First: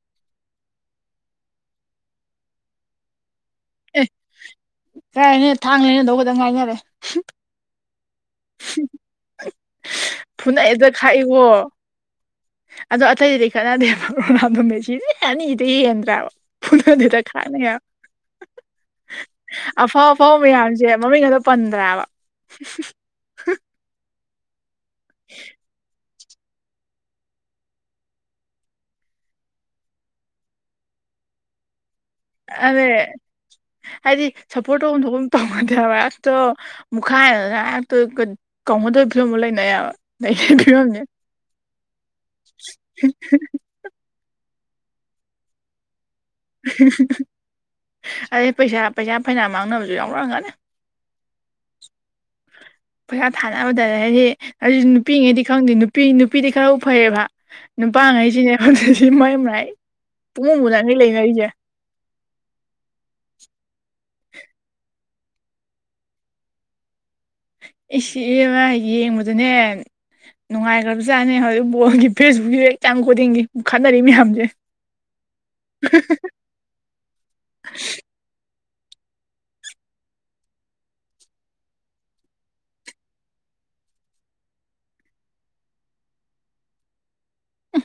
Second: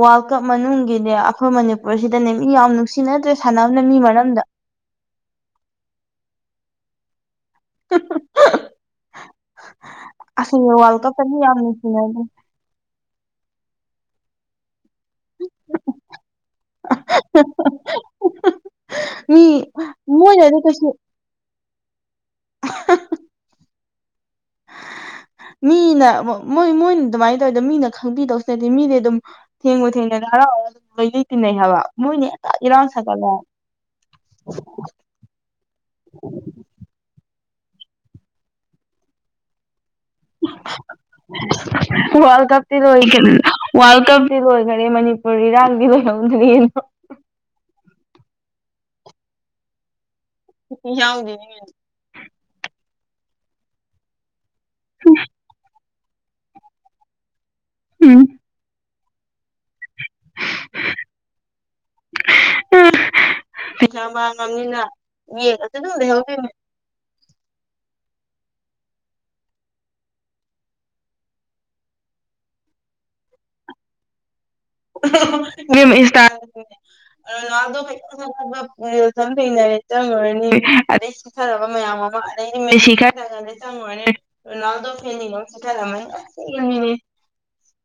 world cup ꯃꯅꯨꯡꯒꯤꯅꯦ ꯑꯩꯈꯣꯏ ꯃꯅꯤꯄꯨꯔꯁꯤꯗꯅꯦ ꯃꯤ ꯌꯥꯝ ꯅꯨꯡꯁꯤ ꯁꯤ ꯅꯠꯇ꯭ꯔꯦ ꯁꯥꯟꯅꯕꯅ ꯃꯤ ꯑꯦ ꯃꯔꯝꯗ ꯀꯥꯏꯅꯦ ꯊꯥꯡꯅꯦꯅꯗꯧꯕꯛꯇꯪ ꯉꯥꯏꯅꯔꯦ ꯑꯁꯤ ꯐꯨꯅꯩꯗ ꯋꯥꯔꯜ ꯀꯞꯇꯗꯤ ꯈꯥꯛꯏꯀꯣ ꯌꯥꯝ ꯅꯨꯡꯁꯤꯅꯗ ꯑꯗꯣ ꯑꯇꯩꯗꯤ ꯀꯅꯥꯗꯦ ꯃꯔꯣꯝꯃꯦ ꯁꯤꯗꯤ ꯑꯅꯤꯗꯨ ꯌꯦꯟꯗ꯭ꯔꯕ ꯐꯨꯅꯗ‌ꯩꯗ ꯈꯥꯛꯑꯦꯕ ꯃꯤ ꯑꯐꯥꯎ ꯑꯐꯥꯎ ꯃꯣꯏꯅꯗꯤ ꯃꯌꯥꯝꯁꯦ ꯀꯩꯁꯨ ꯃꯃꯤꯡ ꯈꯛꯇ ꯄꯟꯗ꯭ꯔꯦꯕ ꯃꯤꯅ ꯃꯣꯏ ꯃꯣꯏꯅ ꯑꯗꯨꯃꯥꯏꯅ ꯇꯧꯋꯤꯗ ꯃꯤꯅ ꯈꯪꯕꯤꯗꯧꯁꯨ ꯅꯠꯇꯦ ꯃꯤꯗꯤ ꯑꯗꯨꯝ ꯊꯦꯡꯉ ꯊꯦꯡꯅꯅ ꯍꯔꯥꯎꯒ ꯑꯗꯨꯝ ꯂꯣꯏ ꯂꯩ ꯇꯤꯟꯅꯩ ꯍꯥꯏꯕ ꯃꯣꯏꯅꯦ ꯑꯗꯨꯅꯤ ꯍꯥꯏꯗꯤ ꯁꯞꯄꯣꯔꯠ ꯇꯧꯐꯝ ꯊꯣꯛꯐꯝ ꯇꯧꯅꯗꯦꯕ ꯍꯦꯛꯇꯥ ꯃꯨꯈꯥꯏ ꯉꯥꯏꯥꯛꯇ ꯀꯧꯅꯗꯕ ꯐꯤꯕꯝ ꯑꯃ ꯂꯩꯅꯩꯑꯕ ꯋꯥꯔꯜ ꯀꯞ ꯇꯔ ꯍ ꯈ ꯋꯥꯔꯜ ꯀꯞꯇꯤ ꯂꯣꯏꯈꯔꯦ ꯃꯅꯤꯄꯨꯔ ꯏꯔꯥꯡꯗꯤ ꯂ ꯂꯧꯗꯔ꯭ꯤ ꯑꯗꯩ ꯄꯩꯁꯥ ꯄꯩꯁꯥ ꯐꯩꯅꯥꯌꯝ ꯃꯥꯡꯅꯕꯁꯨ ꯌꯥꯎꯔꯛꯑꯒꯅꯤ ꯌꯥꯎꯗ ꯄꯩꯁꯥ ꯊꯥꯅꯕꯗ ꯍꯥꯏꯗꯤ ꯑꯗꯨꯗꯤ ꯅꯨꯄꯤꯉꯩꯗꯤ ꯈꯪꯗꯦ ꯅꯨꯄꯤ ꯅꯨꯄꯤꯗꯤ ꯈꯔ ꯐꯩꯌꯦꯕ ꯀꯩꯅꯣ ꯅꯨꯄꯥꯉꯩꯁꯤꯅꯦ ꯍꯧꯗꯛ ꯁꯤ ꯃꯥꯏ ꯃꯥꯏ ꯄꯨꯡꯕꯨꯗ ꯑꯅꯤ ꯂꯩꯅꯔꯤꯁꯦ ꯎ ꯄꯩꯁꯥ ꯃꯥꯡꯉꯕꯅꯤꯅ ꯌꯦ ꯑꯗꯨ ꯑꯗꯨꯝ ꯂꯩꯍꯤ ꯏꯁ ꯑꯦ ꯃꯥ ꯌꯦꯡꯕꯗꯨꯅꯦ ꯅꯨꯡꯉꯥꯏꯈ꯭ꯔꯕꯖꯥꯠꯅꯦ ꯍꯧꯖꯤꯛ ꯕꯣꯜꯒꯤ ꯐꯦꯁꯕꯨꯛ ꯁꯤꯗ ꯆꯪꯕꯈꯨꯗꯤꯡꯒꯤ ꯈꯠꯟꯅꯔꯤ ꯃꯌꯥꯝꯁꯦ ꯏꯕꯦꯝꯃꯥ ꯏꯟꯁꯇ ꯀꯩ ꯀꯩꯗꯅꯦ ꯇꯣꯅꯥꯜꯗꯣ ꯔꯤꯜꯁ ꯊꯦꯡꯅꯔꯦ ꯆꯪꯉꯨꯔꯅꯤ ꯑꯗꯩ ꯆꯠꯊꯔꯕ ꯃꯌꯥꯝ ꯑꯃ ꯑꯗꯩꯗꯤ ꯃꯦꯁꯤ ꯈꯔꯒꯂꯦ ꯆꯪꯉꯨꯔꯅꯤ ꯔꫭꯅꯥꯜꯗꫭ ꯐꯦꯜꯅꯤꯅ ꯁꯤꯊꯥꯔꯝꯃꯅꯤ ꯄꯦꯂꯕꯅꯤꯅꯦ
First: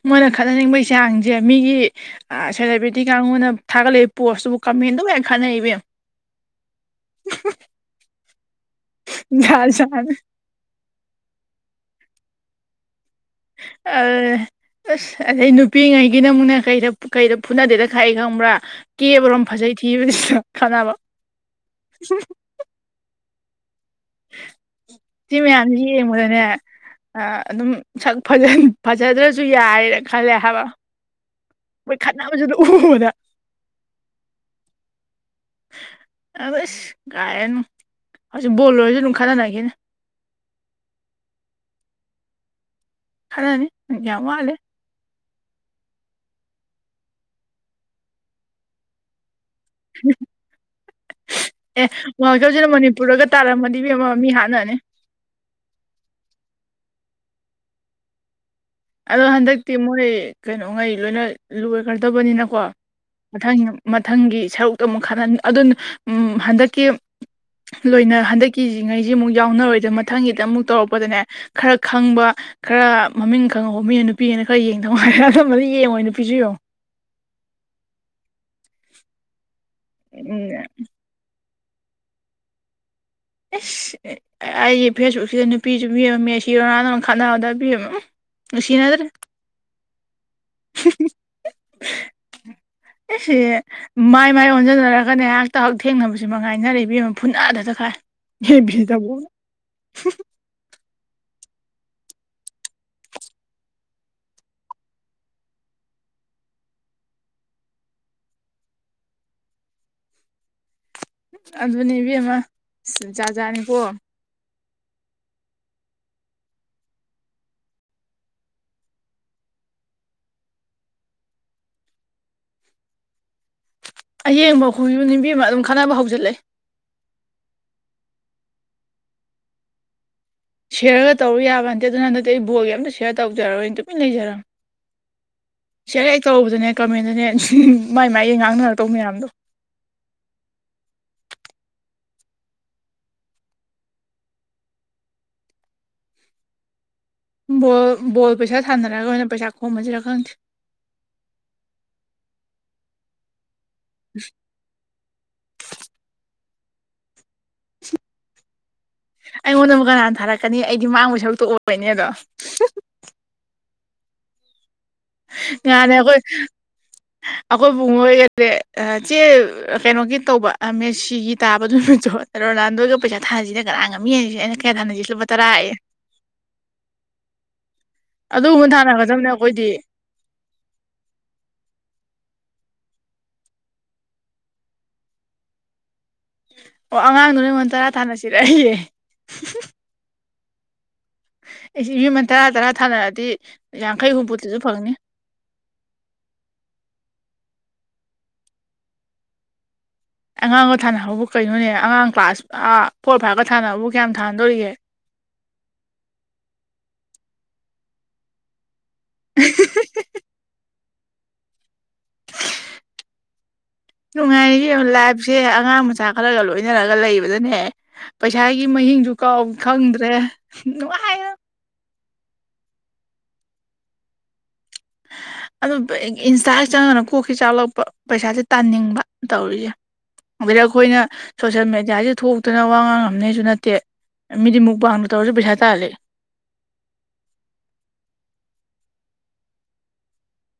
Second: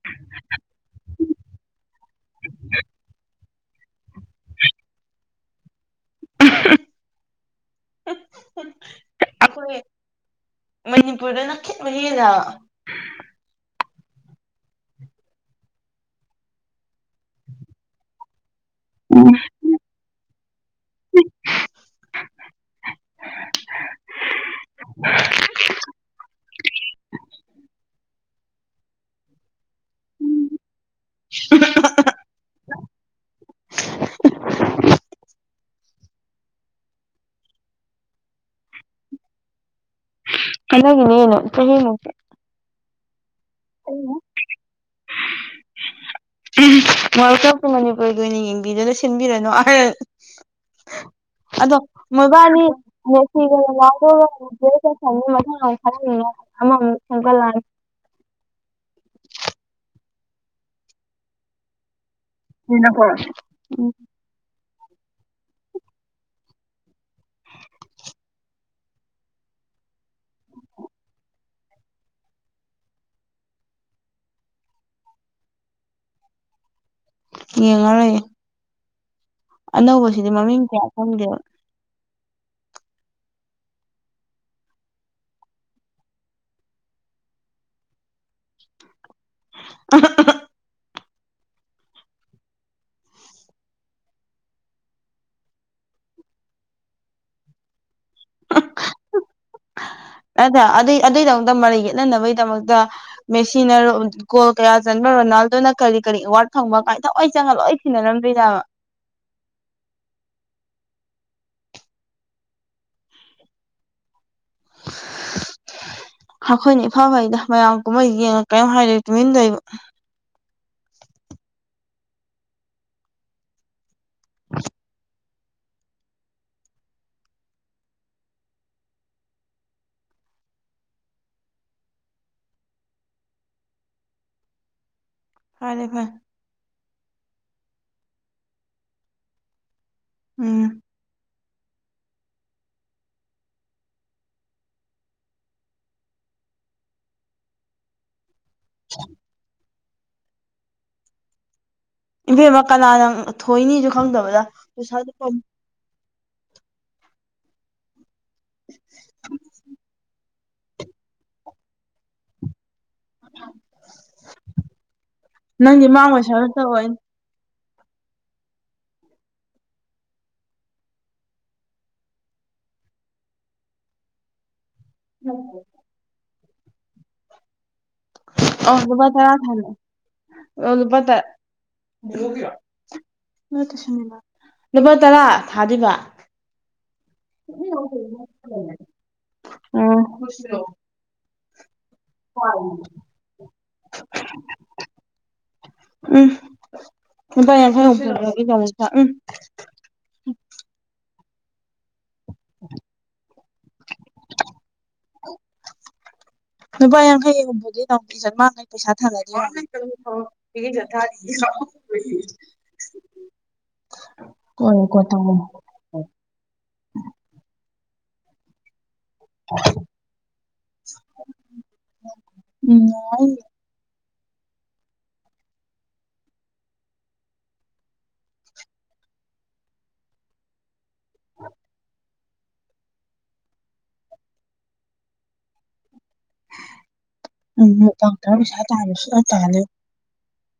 ꯃꯣꯏꯅ ꯈꯠꯅꯅꯤꯡꯕꯒꯤ ꯆꯥꯡꯁꯦ ꯃꯤꯒꯤ ꯁꯦꯂꯦꯕ꯭ꯔꯤꯇꯤ ꯀꯥꯡꯕꯨꯅ ꯊꯥꯒꯠꯂꯛꯏꯕ ꯄꯣꯁꯇꯨꯕꯨ ꯀꯃꯦꯟꯗꯨꯕꯨ ꯍꯦꯛ ꯈꯠꯅꯩ ꯏꯕꯦꯝꯃꯥ ꯖꯥꯠ ꯑꯩꯈꯣꯏ ꯖꯥꯠꯅꯦ ꯃꯅꯤꯄꯨꯔꯗꯅ ꯈꯤꯠ ꯃꯍꯦꯜꯂꯦ ꯍꯥꯏꯕ ꯑ ꯑꯁ ꯑꯗꯩ ꯅꯨꯄꯤꯉꯩꯒꯤꯅ ꯑꯃꯨꯛꯅ ꯀꯩꯗ ꯀꯩꯗ ꯐꯨꯅꯗꯦꯗ ꯈꯥꯛꯏ ꯈꯪꯕ꯭ꯔꯥ ꯀꯦꯕꯔꯣ ꯐꯖꯩ ꯊꯤꯕꯅꯤ ꯈꯥꯟꯅꯕ ꯁꯤ ꯃꯌꯥꯝꯁꯦ ꯌꯦꯡꯕꯗꯅꯦ ꯑꯗꯨꯝ ꯁꯛ ꯐꯖꯗ꯭ꯔꯁꯨ ꯌꯥꯏꯅ ꯈꯜꯂꯦ ꯍꯥꯏꯕ ꯑ [unintelligible] ꯃꯣꯏ ꯈꯠꯅꯕꯁꯨꯗ [unintelligible] ꯎꯕꯗ [unintelligible] ꯑꯁ ꯀꯥꯏꯗꯩꯅꯣ ꯍꯧꯖꯤꯛ ꯕꯣꯜ ꯑꯣꯏꯔꯁꯨ ꯑꯗꯨꯝ ꯈꯠꯅꯅꯒꯤꯅꯤ ꯍꯅꯦꯅ ꯍꯉ꯭ꯔ [unintelligible] ꯈꯠꯅꯅꯤ ꯌꯥꯝ ꯋꯥꯠꯂꯤ ꯋꯥꯂꯀꯞꯄꯨ ꯃꯅꯤꯄꯨꯔꯒꯤ ꯑꯣꯏꯅ ꯌꯦꯡꯕꯤꯗꯅ ꯁꯤ ꯁꯤꯟꯕꯤꯔꯅꯣ ꯑꯗꯣ ꯑꯦ ꯋꯥꯔꯜ ꯃꫭꯏꯕꯥꯅꯤ ꯀꯞꯁꯤꯅ ꯃꯅꯤꯄꯨꯔꯒ ꯃꯦꯁꯤꯒ ꯇꯥꯔꯝꯃꯗꯤ ꯏꯕꯦꯝꯃ ꯃꯤ ꯍꯥꯠꯅꯅꯤ ꯔꫭꯅꯥꯜꯗꫭꯒꯥ [unintelligible] [unintelligible] ꯑꯗꯣ ꯍꯟꯗꯛꯇꯤ ꯃꯣꯏ ꯀꯩꯅꯣꯉꯩ ꯂꯣꯏꯅ ꯂꯣꯏꯈ꯭ꯔꯗꯕꯅꯤꯅ ꯀꯣ ꯃꯊꯪ ꯃꯊꯪꯒꯤ ꯁꯔꯨꯛꯇꯣ ꯑꯃꯨꯛ ꯈꯍꯟ ꯑꯗꯨꯅ ꯍꯟꯗꯛꯀꯤ ꯂꯣꯏꯅ ꯍꯟꯗꯛꯀꯤꯁꯤꯉꯩꯁꯤ ꯑꯃꯨꯛ ꯌꯥꯎꯅꯔꯣꯏꯗꯕ ꯃꯊꯪꯒꯤꯗ ꯑꯃꯨꯛ ꯇꯧꯔꯛꯄꯗꯅꯦ ꯈꯔ ꯈꯪꯕ ꯈꯔ ꯃꯃꯤꯡ ꯀꯪꯉꯧꯕ ꯃꯤꯅ ꯅꯨꯄꯤꯒꯤꯅ ꯈꯔ ꯌꯦꯡꯗꯧꯉꯣꯏꯔꯦ ꯑꯅꯝꯕꯅ ꯌꯦꯡꯉꯣꯏ ꯅꯨꯄꯤꯁꯨ ꯌꯦꯡꯉꫭ ꯌꯦꯡꯉꯔꫭꯏꯌꯦ ꯑꯅꯧꯕꯁꯤꯗꯤ ꯎꯝ ꯃꯃꯤꯡ ꯀꯌꯥ ꯈꯪꯗꯦꯕ ꯑꯦꯁ ꯑꯩꯒꯤ ꯐꯦꯁꯕꯨꯛꯁꯤꯗ ꯅꯨꯄꯤꯁꯨ [unintelligible] ꯃꯦꯁꯤ ꯔꯣꯅꯜꯂꯣ ꯈꯠꯅꯕꯗ ꯐꯤꯕꯝ ꯑꯃ ꯅꯨꯁꯤꯅꯗꯔꯦ ꯑꯥꯍꯥ ꯑꯥꯍꯥ [inaudible] [inaudible] ꯑꯦꯁꯦ ꯃꯥꯏ ꯃꯥꯏ ꯑꯣꯟꯁꯤꯟꯅꯔꯒꯅꯦ ꯑꯩꯍꯥꯛꯇ ꯍꯥꯛ ꯊꯦꯡꯅꯕꯁꯤ ꯃꯉꯥꯏꯔꯦꯗ ꯏꯕꯦꯝꯃꯥ ꯑꯃ ꯐꯨꯠꯅꯥꯗꯇ ꯈꯥꯏ ꯑꯦꯞ ꯕꯤ ꯗꯕꯨ ꯅꯗꯨꯗꯣ ꯑꯗꯨꯏ ꯑꯗꯨꯏꯗꯃꯛꯇ ꯃꯔꯩ ꯌꯦꯠꯅꯅꯕꯒꯤꯗꯃꯛꯇ ꯃꯦꯁꯤꯅ ꯒꯣꯜ ꯀꯌꯥ ꯆꯟꯕ ꯔꯣꯅꯥꯜꯗꯣꯅ ꯀꯔꯤ ꯀꯔꯤ ꯑꯦꯋꯥꯔꯗ ꯐꯪꯕ ꯀꯥꯏ ꯊꯑꯣꯏ ꯆꯪꯉꯜꯂꯣꯏ ꯁꯤꯟꯅꯔꯝꯗꯣꯏꯅꯦꯕ ꯑꯗꯨꯅꯦ ꯏꯕꯦꯝꯃ ꯖꯖꯥꯠꯅꯤꯀꯣ ꯑꯩꯈꯣꯏꯅ ꯏꯐ ꯐꯩꯗ ꯃꯌꯥꯝ ꯀꯨꯝꯍꯩ ꯌꯦꯡꯉ ꯀꯔꯤꯝ ꯍꯥꯏꯔ ꯇꯨꯃꯤꯟꯗꯣꯏꯕ ꯑꯌꯦꯡꯕ ꯑꯈꯣꯏꯁꯨꯅꯤ ꯏꯕꯦꯃ ꯑꯗꯨꯝ ꯈꯥꯟꯅꯕ ꯍꯧꯖꯤꯜꯂꯦ ꯁꯤꯌꯔꯒ ꯇꯧꯔꯨ ꯌꯥꯕ ꯅꯗꯦ ꯑꯗꯨꯅ ꯍꯟꯗꯛꯇ ꯑꯩ ꯕꯣꯒ ꯑꯝꯇ ꯁꯦꯌꯔ ꯇꯧꯖꯔꯣꯏ ꯇꯨꯃꯤ ꯂꯩꯖꯔꯝ ꯐꯔꯦ ꯐꯔꯦ ꯁꯤꯌꯥꯔ ꯍꯦꯛ ꯇꯧꯔꯨꯕꯗꯅꯦ ꯀꯃꯦꯟꯗꯅꯦ [unintelligible] ꯃꯥꯏ ꯃꯥꯏꯌꯦ ꯉꯥꯡꯅꯔꯛꯇꯧ ꯃꯌꯥꯝꯗꯣ ꯎꯝ ꯕꯣꯜ ꯕꯣꯜ ꯄꯩꯁꯥꯟꯅꯔꯒ ꯑꯣꯏꯅ ꯄꯩꯁꯥ ꯈꯣꯝꯃꯁꯤꯔꯥ ꯈꯪꯗꯦ ꯏꯕꯦꯝꯃ ꯀꯅꯥꯅ ꯊꯣꯏꯅꯤꯁꯨ ꯈꯪꯗꯕꯗ ꯄꯩꯁꯥꯗꯨ ꯑꯩꯉꯣꯟꯗ ꯑꯃꯨꯛ ꯀꯅꯥꯅ ꯊꯥꯔꯛꯀꯅꯤ ꯑꯩꯗꯤ ꯃꯥꯡꯕ ꯁꯔꯨꯛꯇꯨ ꯑꯣꯏꯕꯅꯦ ꯑꯗꯣ ꯅꯪꯗꯤ ꯌꯥꯔꯦ ꯑꯈꯣꯏ ꯃꯥꯡꯉꯣꯏ ꯁꯔꯨꯛ ꯇꯧꯑꯣꯏ ꯑꯩꯈꯣꯏꯕꯨꯨꯡꯑꯣ ꯍꯣꯏꯒꯗ꯭ꯔꯦ ꯆꯦ ꯀꯩꯅꯣꯒꯤ ꯇꯧꯕ ꯃꯦꯁꯤꯒꯤ ꯇꯥꯕꯗꯨꯃꯤ ꯔꯣꯅꯥꯜꯗꯣꯒ ꯄꯩꯁꯥ ꯊꯥꯅꯁꯤꯅ ꯀꯅꯥ ꯉꯝꯃꯤꯁꯤ ꯑꯩꯅ ꯀꯌꯥ ꯊꯥꯅꯁꯤ ꯂꯨꯄꯥ ꯇꯔꯥ ꯍꯥꯏ ꯑꯗꯨꯒꯨꯝꯕ ꯑꯣ ꯑꯗꯨꯕ ꯊꯥꯅꯒꯗꯕꯅꯦ ꯇꯔꯥ ꯑꯩꯈꯣꯏꯗꯤ ꯊꯅ [unintelligible] [unintelligible] ꯂꯨꯄꯥ ꯇꯔꯥ ꯊꯥꯗꯨꯏꯕ ꯑꯣ ꯑꯉꯥꯡꯗꯣꯅ ꯑꯩꯉꯣꯟ ꯇꯔꯥ ꯊꯥꯅꯁꯤꯔꯦ ꯑꯩꯌꯦ ꯑꯣ ꯑꯩꯁ ꯌꯨꯝꯃꯟ ꯇꯔꯥ ꯇꯔꯥ ꯊꯥꯅꯔꯑꯗꯤ ꯌꯥꯡꯈꯩ ꯍꯨꯝꯐꯨꯇꯁꯨ ꯐꯪꯅꯤ ꯎꯝ ꯂꯨꯄꯥ ꯌꯥꯡꯈꯩ ꯍꯨꯝꯐꯨꯒꯤ ꯗꯃꯛꯇ ꯎꯝ ꯑꯉꯥꯡꯒ ꯊꯥꯅꯍꯧꯕꯨ ꯀꯩꯅꯣꯅꯦ ꯑꯉꯥꯡ ꯀ꯭ꯂꯥꯁ ꯐꯣꯔ ꯐꯥꯏꯚꯀ ꯊꯥꯅꯕꯕꯨ ꯀꯌꯥꯝ ꯊꯥꯅꯗꯣꯔꯤꯒꯦ ꯂꯨꯄꯥ ꯌꯥꯡꯈꯩ ꯍꯨꯝꯐꯨ [unintelligible] ꯄꯩꯁꯥ ꯊꯥꯅꯗꯣꯏꯔ [unintelligible] ꯅꯨꯡꯉꯥꯏꯔꯤ ꯌꯣ ꯂꯥꯏꯕꯁꯦ ꯑꯉꯥꯡ ꯃꯆꯥꯛ ꯈꯜꯂꯒ ꯂꯣꯏꯅꯔꯒ ꯂꯩꯕꯗꯅꯦ ꯄꯩꯁꯥꯒꯤ ꯃꯍꯤꯡꯁꯨ ꯀꯥꯎ ꯈꯪꯗ꯭ꯔꯦ ꯅꯨꯡꯉꯥꯏꯔ ꯎꯝ [unintelligible] ꯑꯗꯨ ꯗꯨꯌꯦꯛ ꯏꯟꯁꯇꯥꯁꯤ ꯆꯪꯉꯅ ꯀꯣꯛꯁꯤ ꯆꯥꯎꯥꯛꯂꯛꯄ ꯄꯩꯁꯥꯁꯦ ꯇꯥꯅꯤꯡꯕ ꯇꯧꯔꯤꯁꯦ [unintelligible] ꯑꯩꯈꯣꯏꯅ ꯁꯣꯁꯦꯜ ꯃꯦꯗꯤꯌꯥꯁꯤ ꯊꯣꯛꯇꯅ ꯋꯥ ꯉꯥꯡ ꯉꯝꯅꯩꯁꯨ ꯅꯠꯇꯦ ꯃꯤꯗꯤ ꯃꯨꯛꯕꯥꯡꯕꯨ ꯇꯧꯔꯁꯨ ꯄꯩꯁꯥ ꯇꯜꯂꯦ [unintelligible]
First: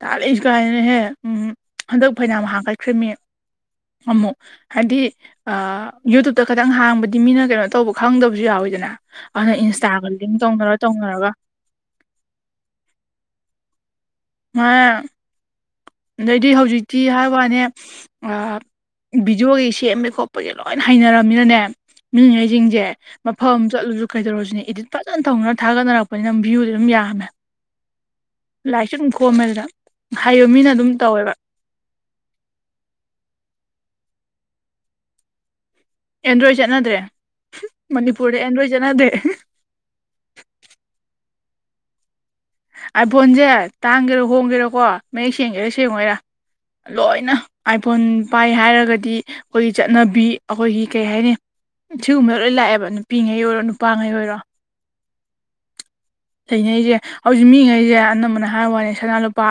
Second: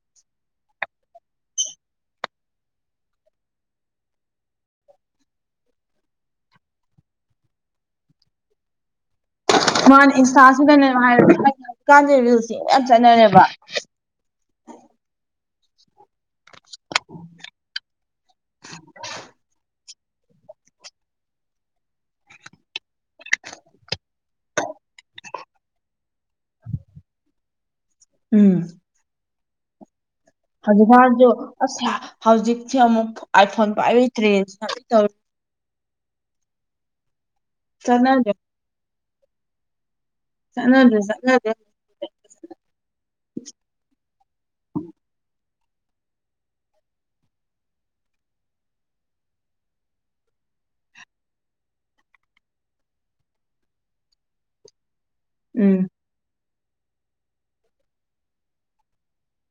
[unintelligible] ꯀꯥꯏꯗꯅꯍꯦ ꯎꯝ ꯍꯟꯗꯛ ꯐꯅꯝ ꯍꯥꯥꯡꯀꯠꯈ꯭ꯔꯃꯤ ꯑꯃꯨꯛ ꯍꯥꯏꯗꯤ ꯑꯥ ꯌꯨꯇꯨꯕꯇ ꯈꯇꯪ ꯍꯥꯡꯕꯗꯤ ꯃꯤꯅ ꯀꯩꯅꯣ ꯇꯧꯕ ꯈꯪꯗꯕꯁꯨ ꯌꯥꯎꯋꯤꯗꯅ ꯃꯅꯥ ꯏꯟꯁꯇꯥꯒ ꯂꯤꯡ ꯇꯧꯅꯔ ꯇꯧꯅꯔꯒ ꯀꯥꯟꯗꯦ ꯔꯤꯜꯁꯤꯡ ꯌꯥꯝ ꯆꯠꯅꯔꯦꯕ ꯃꯥ ꯑꯗꯩꯗꯤ ꯍꯧꯖꯤꯛꯇꯤ ꯍꯥꯏ ꯋꯥꯅꯦ ꯑꯥ ꯚꯤꯗꯤꯑꯣꯒꯤ ꯁꯦꯝꯕ ꯈꯣꯠꯄꯒꯤ ꯂꯣꯏꯅ ꯍꯩꯅꯔꯕꯃꯤꯅꯅꯦ ꯃꯤꯉꯩꯁꯤꯡꯁꯦ ꯃꯐꯝ ꯆꯠꯂꯨꯁꯨ ꯀꯩꯗꯧꯔꯨꯁꯤꯅꯦ ꯏꯗꯤꯠ ꯐꯖꯅ ꯊꯧꯅ ꯊꯥꯒꯠꯅꯔꯛꯄꯅꯤꯅꯝ ꯚ꯭ꯌꯨꯗꯤ ꯑꯗꯨꯝ ꯌꯥꯝꯃꯦ ꯎꯝ ꯂꯥꯏꯛꯁꯨ ꯑꯗꯨꯝ ꯀꯣꯝꯃꯦꯗ ꯍꯥꯏꯌꯨꯝ ꯍꯧꯖꯤꯛꯀꯟꯁꯨ ꯑꯁ ꯍꯧꯖꯤꯛꯇꯤ ꯑꯃꯨꯛ ꯑꯥꯏꯐꯣꯟ ꯄꯥꯏꯕꯩꯇ꯭ꯔꯦꯟ [unintelligible] ꯑꯦꯟꯗ꯭ꯔꯣꯏ ꯆꯠꯅꯗ꯭ꯔꯦ ꯆꯠꯅꯗ꯭ꯔꯦ ꯃꯅꯤꯄꯨꯔꯗ ꯑꯦꯟꯗ꯭ꯔꯣꯏ ꯆꯠꯅꯗꯦ ꯆꯠꯅꯗ꯭ꯔꯦ ꯆꯠꯅꯗꯦ ꯑꯥꯏ ꯐꯣꯟꯁꯦ ꯇꯥꯡꯒꯦꯔ ꯍꯣꯡꯒꯦꯔꯀꯣ ꯃꯌꯦꯛ ꯁꯦꯡꯒꯦꯔꯥ ꯁꯦꯡꯉꯣꯏꯔꯥ ꯂꯣꯏꯅ ꯑꯥꯏꯐꯣꯟ ꯄꯥꯏ ꯍꯥꯏꯔꯒꯗꯤ ꯑꯩꯈꯣꯏꯒꯤ ꯆꯠꯅꯕꯤ ꯑꯩꯈꯣꯏꯒꯤ ꯀꯩ ꯍꯥꯏꯅꯤ ꯁꯤꯒꯨꯝꯕ ꯂꯣꯏ ꯂꯥꯛꯑꯦꯕ ꯅꯨꯄꯤꯉꯩ ꯑꯣꯏꯔꯣ ꯅꯨꯄꯥꯉꯩ ꯑꯣꯏꯔꯣ ꯎꯝ ꯂꯩꯅꯩꯁꯦ ꯍꯧꯖꯤꯛ ꯃꯤꯉꯩꯁꯦ ꯑꯅꯝꯕꯅ ꯍꯥꯏꯕ ꯋꯥꯅꯤ ꯁꯅꯥ ꯂꯨꯄꯥ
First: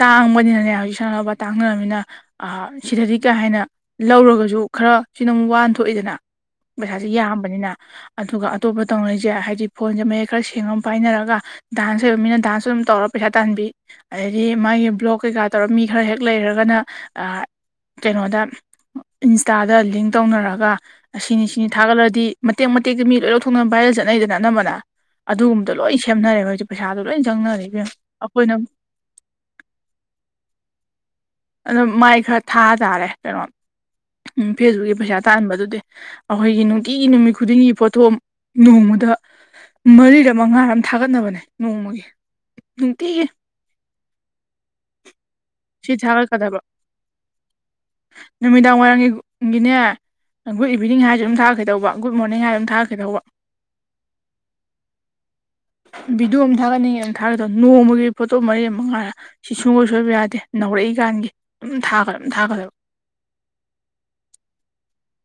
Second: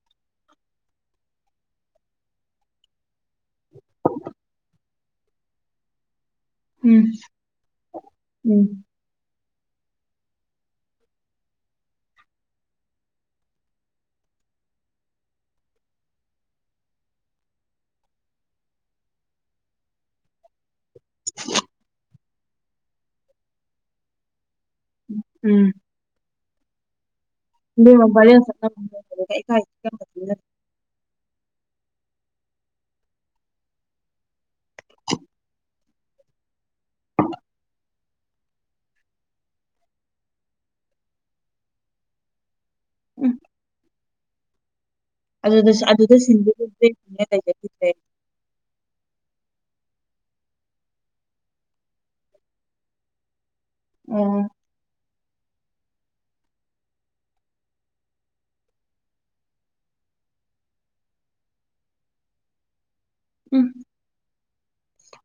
ꯇꯥꯡꯕꯅꯤꯅꯅꯦ ꯍꯧꯖꯤꯛ ꯁꯥꯟꯅꯕ ꯇꯥꯡꯅꯔꯃꯤꯅꯤꯅ ꯑ ꯁꯤꯗꯗꯤ ꯀꯩ ꯍꯥꯏꯅ ꯂꯧꯔꯒꯁꯨ ꯈꯔ ꯁꯤꯅ ꯑꯃꯨꯛ ꯋꯥꯟ ꯊꯣꯛꯑꯦꯗꯅ ꯎꯝ ꯄꯩꯁꯥꯁꯦ ꯌꯥꯝꯕꯅꯤꯅ ꯑꯗꯨꯒ ꯎꯝ ꯑꯇꯣꯞꯄ ꯇꯧꯅꯔꯤꯁꯦ ꯍꯥꯏꯗꯤ ꯐꯣꯟꯁꯦ ꯃꯌꯦꯛ ꯈꯔ ꯁꯦꯡꯉ ꯄꯥꯏꯅꯔꯒ ꯗꯥꯟꯁ ꯂꯩꯕ ꯃꯤꯅ ꯗꯥꯟꯁꯁꯨ ꯑꯗꯨꯝ ꯇꯧꯔ ꯄꯩꯁꯥ ꯇꯥꯟꯕꯤ ꯑꯗꯩꯗꯤ ꯃꯥꯒꯤ ꯕ꯭ꯂꯣꯛ ꯀꯩꯀꯥ ꯇꯧꯔꯒ ꯃꯤ ꯈꯔ ꯍꯦꯛ ꯂꯩꯈꯔꯒꯅ ꯀꯩꯅꯣꯗ ꯏꯟꯁꯇꯥꯗ ꯂꯤꯡ ꯇꯧꯅꯔꯒ ꯑꯁꯤꯅꯤ ꯁꯤꯅꯤ ꯊꯥꯒꯠꯂꯗꯤ ꯃꯇꯦꯛ ꯃꯇꯦꯛꯇ ꯃꯤ ꯂꯣꯏ ꯂꯧꯊꯣꯛꯅꯅꯕ ꯚꯥꯏꯔꯦꯜ ꯆꯠꯅꯩꯗꯅ ꯑꯅꯝꯕꯅ ꯎꯝ ꯑꯗꯨꯒꯨꯝꯕ ꯂꯣꯏ ꯁꯦꯝꯅꯔꯦꯕ ꯍꯧꯖꯤꯛ ꯄꯩꯁꯥꯗꯨ ꯂꯣꯏ ꯆꯪꯅꯔꯦ ꯏꯕꯦꯝꯃ ꯑꯗꯨꯒ ꯚꯥꯏꯔꯥꯜ ꯑꯩꯈꯣꯏꯅ [inaudible] ꯑꯦꯀꯥꯏ ꯈꯪꯗꯕꯅꯤꯅ ꯑꯣ ꯃꯥꯏ ꯈꯔ ꯊꯥꯇꯥꯥꯔꯦ ꯀꯩꯅꯣ ꯎꯝ ꯐꯦꯁꯕꯨꯛꯀꯤ ꯄꯩꯁꯥ ꯇꯥꯍꯟꯕꯗꯨꯗꯤ ꯑꯩꯈꯣꯏꯒꯤ ꯅꯨꯡꯇꯤꯒꯤ ꯅꯨꯃꯤꯠ ꯈꯨꯗꯤꯡꯒꯤ ꯄꯣꯠꯊꯣꯛ ꯅꯣꯡꯃꯗ ꯃꯔꯤꯗ ꯃꯉꯥꯔ ꯑꯃꯝ ꯊꯥꯒꯠꯅꯕꯅꯦ ꯅꯣꯡꯃꯒꯤ ꯅꯨꯡꯇꯤꯒꯤ ꯎꯝ ꯑꯗꯨꯁꯨ ꯑꯗꯨ ꯐꯗꯕꯣ ꯅꯨꯃꯤꯗꯥꯡ ꯋꯥꯏꯔꯝꯒꯤ ꯒꯤꯅꯦ ꯒꯨꯗ ꯏꯕꯤꯅꯤꯡ ꯍꯥꯏꯁꯨ ꯑꯗꯨꯝ ꯊꯥꯛꯀꯦꯗꯧꯕ ꯒꯨꯗ ꯃꯣꯔꯅꯤꯡ ꯍꯥꯏ ꯑꯗꯨꯝ ꯊꯥꯔꯛꯀꯦ ꯇꯧꯕ ꯎꯝ ꯚꯗꯤꯑꯣ ꯑꯃ ꯊꯥꯒꯠꯅꯤꯡꯉꯦꯅ ꯊꯥꯒꯗꯣ ꯅꯣꯡꯃꯒꯤ ꯐꯣꯇꯣ ꯃꯔꯤ ꯑꯃ ꯃꯉꯥꯏꯔ ꯁꯤ ꯁꯨꯡꯒꯣꯏ ꯁꯣꯏꯕ ꯌꯥꯗꯦ ꯅꯧꯔꯛꯏꯀꯥꯟꯒꯤ ꯑꯗꯨꯝ ꯊꯥꯈ꯭ꯔꯦ ꯑꯗꯨꯝ ꯊꯥꯈꯠ꯭ꯔꯦꯕ ꯎꯝ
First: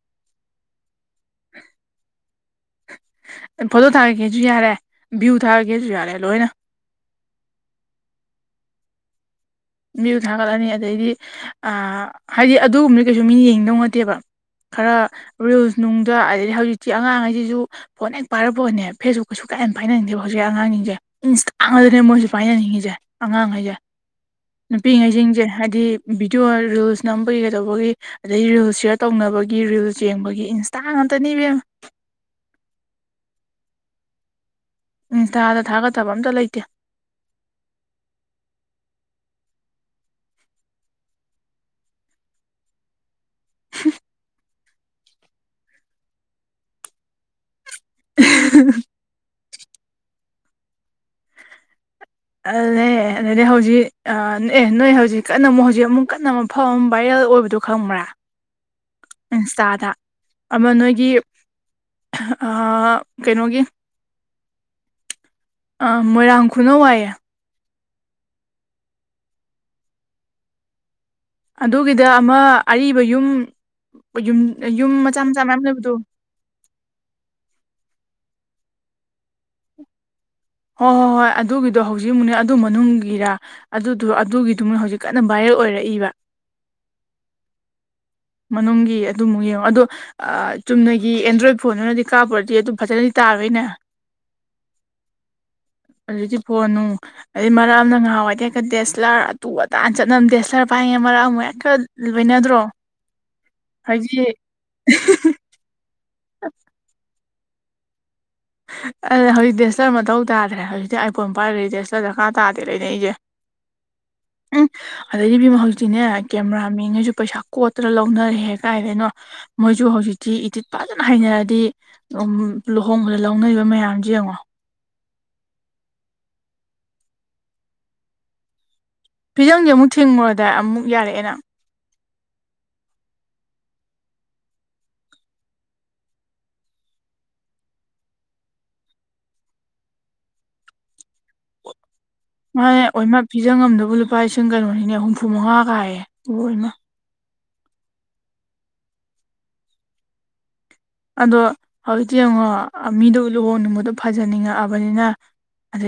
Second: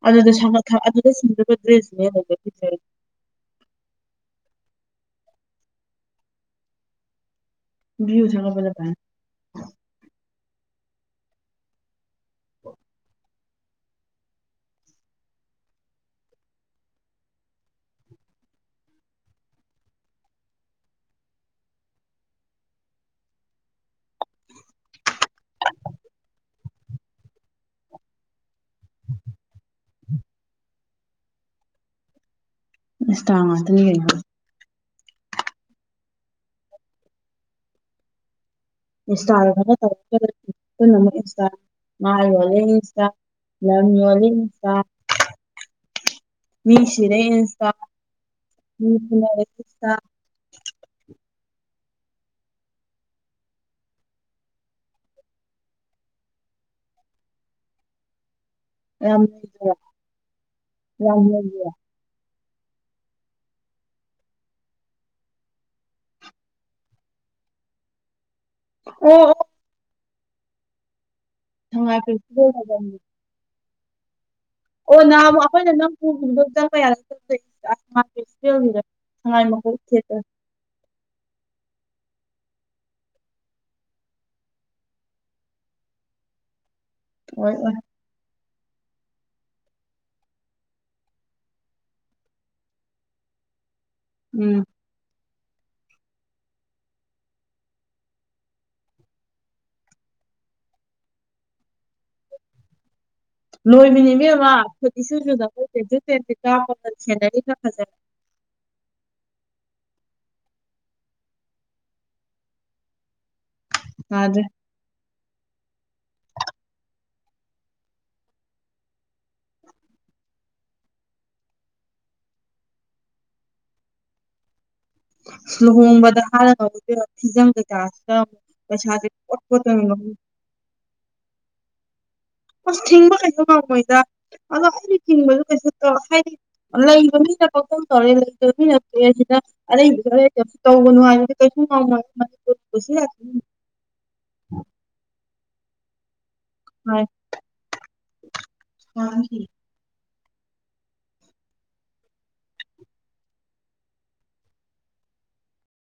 ꯑꯗꯨꯗ ꯑꯗꯨꯗ ꯁꯤꯁꯤꯡꯖꯕ ꯗ꯭ꯔꯦꯁꯅꯦ ꯄꯤꯖꯒꯦ ꯐꯣꯇꯣ ꯊꯥꯔꯒꯦꯁꯨ ꯌꯥꯔꯦ ꯚꯤꯌꯨ ꯊꯥꯔꯒꯦꯁꯨ ꯌꯥꯔꯦ ꯂꯣꯏꯅ ꯌꯨꯁꯥꯒꯕꯂ ꯄꯥꯏ ꯃꯤꯕꯨ ꯊꯥꯒꯠꯂꯅꯤ ꯑꯗꯩꯗꯤ ꯑ ꯍꯥꯏꯗꯤ ꯑꯗꯨꯒꯨꯝꯕꯅ ꯀꯩꯁꯨ ꯃꯤꯅ ꯌꯦꯡꯗꯧ ꯅꯠꯇꯦꯕ ꯈꯔ ꯔꯤꯜꯁ ꯅꯨꯡꯗ ꯑꯗꯩ ꯍꯧꯖꯤꯛꯇꯤ ꯑꯉꯥꯡꯉꯩꯁꯤꯁꯨ ꯐꯣꯟ ꯍꯦꯛ ꯄꯥꯏꯔꯛꯄꯑꯣꯅꯦ ꯐꯦꯁꯕꯨꯛꯀꯁꯨ ꯀꯌꯥꯝ ꯌꯥꯝꯅꯥꯏꯅꯅꯤꯡꯗꯕ ꯍꯧꯖꯤꯛ ꯑꯉꯥꯡꯁꯤꯡꯁꯦ ꯏꯟꯁꯇꯥꯗꯅꯦ ꯃꯣꯏꯁꯨꯦ ꯄꯥꯏꯖꯅꯤꯡꯉꯤꯁꯦ ꯑꯉꯥꯡꯈꯩꯁꯦ ꯅꯨꯄꯤꯉꯩꯁꯤꯡꯁꯦ ꯍꯥꯏꯗꯤ ꯕꯤꯤꯗꯤꯑꯣ ꯔꯤꯜꯁꯅꯝꯕꯒꯤ ꯀꯩꯗꯧꯕꯒꯤ ꯑꯗꯗꯒꯤ ꯔꯤꯜ ꯁꯤꯌꯔ ꯇꯧꯅꯕꯒꯤ ꯔꯤꯜ ꯌꯦꯡꯕꯒꯤ ꯏꯟꯁꯇꯥ ꯉꯥꯛꯝꯇꯅꯦꯕꯦꯝ ꯏꯟꯇꯥ ꯉꯥꯛꯇꯅꯤ ꯀꯩꯅꯣ ꯏꯟꯁꯇꯥꯗ ꯊꯥꯒꯠꯇꯕ ꯑꯝꯇ ꯂꯩꯇꯦ ꯏꯟꯁꯇꯥꯒ ꯈꯔ ꯇꯧꯔ ꯄꯅ ꯑꯃꯨꯛ ꯏꯟꯁꯇꯥ ꯃꯥꯥꯏꯔꯣꯜꯂꯦ ꯏꯟꯁꯇꯥ ꯂꯃꯤ ꯏꯟꯁꯥ ꯃꯤꯅꯤꯁꯤꯔ ꯏꯟꯁꯥꯥꯟ ꯎꯝꯍꯦ [unintelligible] ꯇꯜꯂꯦ ꯑꯦ ꯑꯗꯨꯗꯗꯤ ꯍꯧꯖꯤꯛ ꯑꯦ ꯅꯣꯏ ꯍꯧꯖꯤꯛ ꯀꯟꯅ ꯑꯃꯨꯛ ꯍꯧꯖꯤꯛ ꯑꯃꯨꯛ ꯀꯟꯅ ꯃꯐꯝ ꯑꯃ ꯚꯥꯏꯔꯦꯜ ꯑꯣꯏꯕꯗꯣ ꯈꯪꯕ꯭ꯔꯥ ꯌꯥꯝ ꯂꯩꯒ꯭ꯔꯦ ꯏꯟꯁꯇꯥꯗ ꯑꯃ ꯅꯣꯏꯒꯤ ꯌꯥꯝ ꯂꯩꯒ꯭ꯔꯦ ꯀꯩꯅꯣꯒꯤ ꯑ ꯃꯣꯏꯔꯥꯡ ꯈꯨꯅꯧ ꯋꯥꯏꯌꯦꯦ ꯎꯝ ꯎꯝ ꯁꯉꯥꯏ ꯑꯗꯨꯒꯤꯗ ꯑꯃ ꯐꯦꯁꯇꯤꯚꯦꯜ ꯍꯥꯏꯕꯅꯤ ꯑꯔꯤꯕ ꯌꯨꯝ ꯌꯨꯝ ꯃꯆꯥ ꯃꯆꯥ ꯃꯌꯥꯝ ꯂꯩꯕꯗꯣ ꯁꯉꯥꯏꯣꯛꯇ ꯍꯣꯏ-ꯍꯣꯏ -ꯍꯣꯏ ꯑꯗꯨꯒꯤꯗꯣ ꯍꯧꯖꯤꯛꯃꯨꯛꯅꯤ ꯑꯗꯨ ꯃꯅꯨꯡꯒꯤꯔ ꯑꯗꯨꯗꯨꯔꯣ ꯑꯗꯨꯒꯤꯗꯨꯃ ꯍꯧꯖꯤꯛ ꯀꯟꯅ ꯚꯥꯏꯔꯦꯜ ꯑꯣꯏꯔꯛꯏꯕ ꯑꯣꯏ ꯑꯣꯏ ꯃꯅꯨꯡꯒꯤ ꯑꯗꯨꯃꯨꯛ ꯌꯦꯡꯉꯣ ꯑꯗꯣ ꯆꯨꯝꯅꯒꯤ ꯑꯦꯟꯗ꯭ꯔꯣꯏꯗ ꯐꯣꯟꯗꯨꯅꯗꯤ ꯀꯥꯞꯄꯨꯔꯗꯤ ꯑꯗꯨ ꯐꯖꯅꯗꯤ ꯇꯥꯔꯣꯏꯅꯦ ꯎꯝ ꯍꯧꯖꯤꯛꯇꯤ ꯐꯣꯟꯅꯅꯨꯡ ꯑꯗꯩ ꯃꯔꯛꯅ ꯉꯍꯥꯋꯥꯏꯗꯤ ꯍꯦꯛꯀ ꯗꯦꯁꯂꯔ ꯑꯗꯨ ꯑꯗꯥꯥꯅ ꯆꯠꯅꯕꯅꯤ ꯗꯦꯁꯂꯔ ꯄꯥꯏꯉꯏ ꯃꯔꯛ ꯑꯃꯨꯛ ꯍꯦꯀꯇ ꯂꯣꯏꯅꯗ꯭ꯔꯣ ꯂꯣꯏꯕꯤꯅꯤ ꯍꯧꯖꯤꯛ ꯏꯅꯦꯝꯃꯥ ꯐꯨꯠ ꯏꯁꯨ ꯁꯨꯗꯥꯈꯩ ꯀꯥꯞꯄ ꯁꯦꯟꯅꯔꯤ ꯈꯔ ꯐꯖꯔꯦ ꯑ ꯍꯧꯖꯤꯛ ꯗꯦꯁꯇꯔ ꯃꯊꯧ ꯇꯥꯗ꯭ꯔꯦ ꯍꯧꯖꯤꯛꯇꯤ ꯑꯥꯏꯐꯣꯟ ꯄꯥꯏꯔꯗꯤ ꯗꯦꯁꯇꯔ ꯗꯔꯀꯥꯔ ꯇꯥꯔꯗꯦ ꯂꯩꯅꯩꯁꯦ ꯑꯗꯨꯅꯦ ꯎꯝ ꯑꯗꯩꯗꯤ ꯑꯣꯕꯦꯝꯃꯥ ꯍꯧꯖꯤꯛꯇꯤꯅꯦ ꯀꯦꯃꯦꯔꯥꯃꯦꯟꯒꯩꯁꯨ ꯄꯩꯁꯥ ꯀꯣꯠꯇꯅ ꯂꯧꯅꯔꯦ ꯀꯥꯏꯗꯅꯣ ꯃꯣꯏꯁꯨ ꯍꯧꯖꯤꯛꯇꯤ ꯏꯇꯤꯠ ꯐꯖꯅ ꯍꯩꯅꯔꯗꯤ ꯎꯝ ꯂꯨꯍꯣꯡ ꯂꯧꯅꯩꯕ ꯃꯌꯥꯝꯁꯦ ꯌꯦꯡꯉꯣ ꯂꯨꯍꯣꯡꯕꯗ ꯍꯥꯟꯔꯒ ꯏꯕꯦꯝꯃꯥ ꯐꯤꯖꯡ ꯀꯩꯀꯥꯁꯤꯗꯥ ꯄꯩꯁꯥꯥꯁꯦ ꯐꯤꯖꯪꯁꯦ ꯑꯃꯨꯛ ꯊꯤꯡꯉꯨꯔꯗꯥꯏ ꯑꯃꯨꯛ ꯌꯥꯔꯛꯑꯦꯅ ꯑꯁ ꯊꯤꯡꯕ ꯀꯩꯁꯨ ꯉꯝ ꯃꯣꯏꯗ ꯑꯗꯣ ꯑꯩꯅ ꯊꯤꯡꯕꯗ ꯀꯩꯁꯨ ꯇꯧ ꯍꯥꯏꯗꯤ ꯂꯩꯕꯃꯤꯅ ꯄꯡꯇꯧ ꯇꯧꯔꯦ ꯂꯩꯇꯕ ꯃꯤꯅ ꯇꯣꯛꯑꯦ ꯁꯤꯗ ꯑꯔꯩꯕꯥꯈꯔꯥ [unintelligible] ꯇꯧꯒꯅꯨ ꯍꯥꯏꯕꯗꯤ ꯀꯩꯁꯨ ꯉꯝꯃꯣꯏ ꯃꯥꯅꯦ ꯄꯨꯟꯁꯤ ꯑꯣꯏꯃꯥ ꯐꯤꯖꯡ ꯑꯝꯗꯕꯨ ꯂꯨꯄꯥ ꯂꯤꯁꯤꯡ ꯀꯩꯅꯣꯅꯤꯅꯦ ꯍꯨꯝꯐꯨ ꯃꯉꯥꯒꯥꯏꯌꯦ ꯍꯣꯏ ꯍ [unintelligible] ꯑꯗꯣ ꯍꯧꯖꯤꯛꯇꯤ ꯌꯦꯡꯉꯣ ꯃꯤꯗꯨ ꯂꯨꯍꯣꯡꯅꯤꯡꯕꯗꯣ ꯐꯖꯅꯤꯡꯉꯛꯑꯕꯅꯤꯅ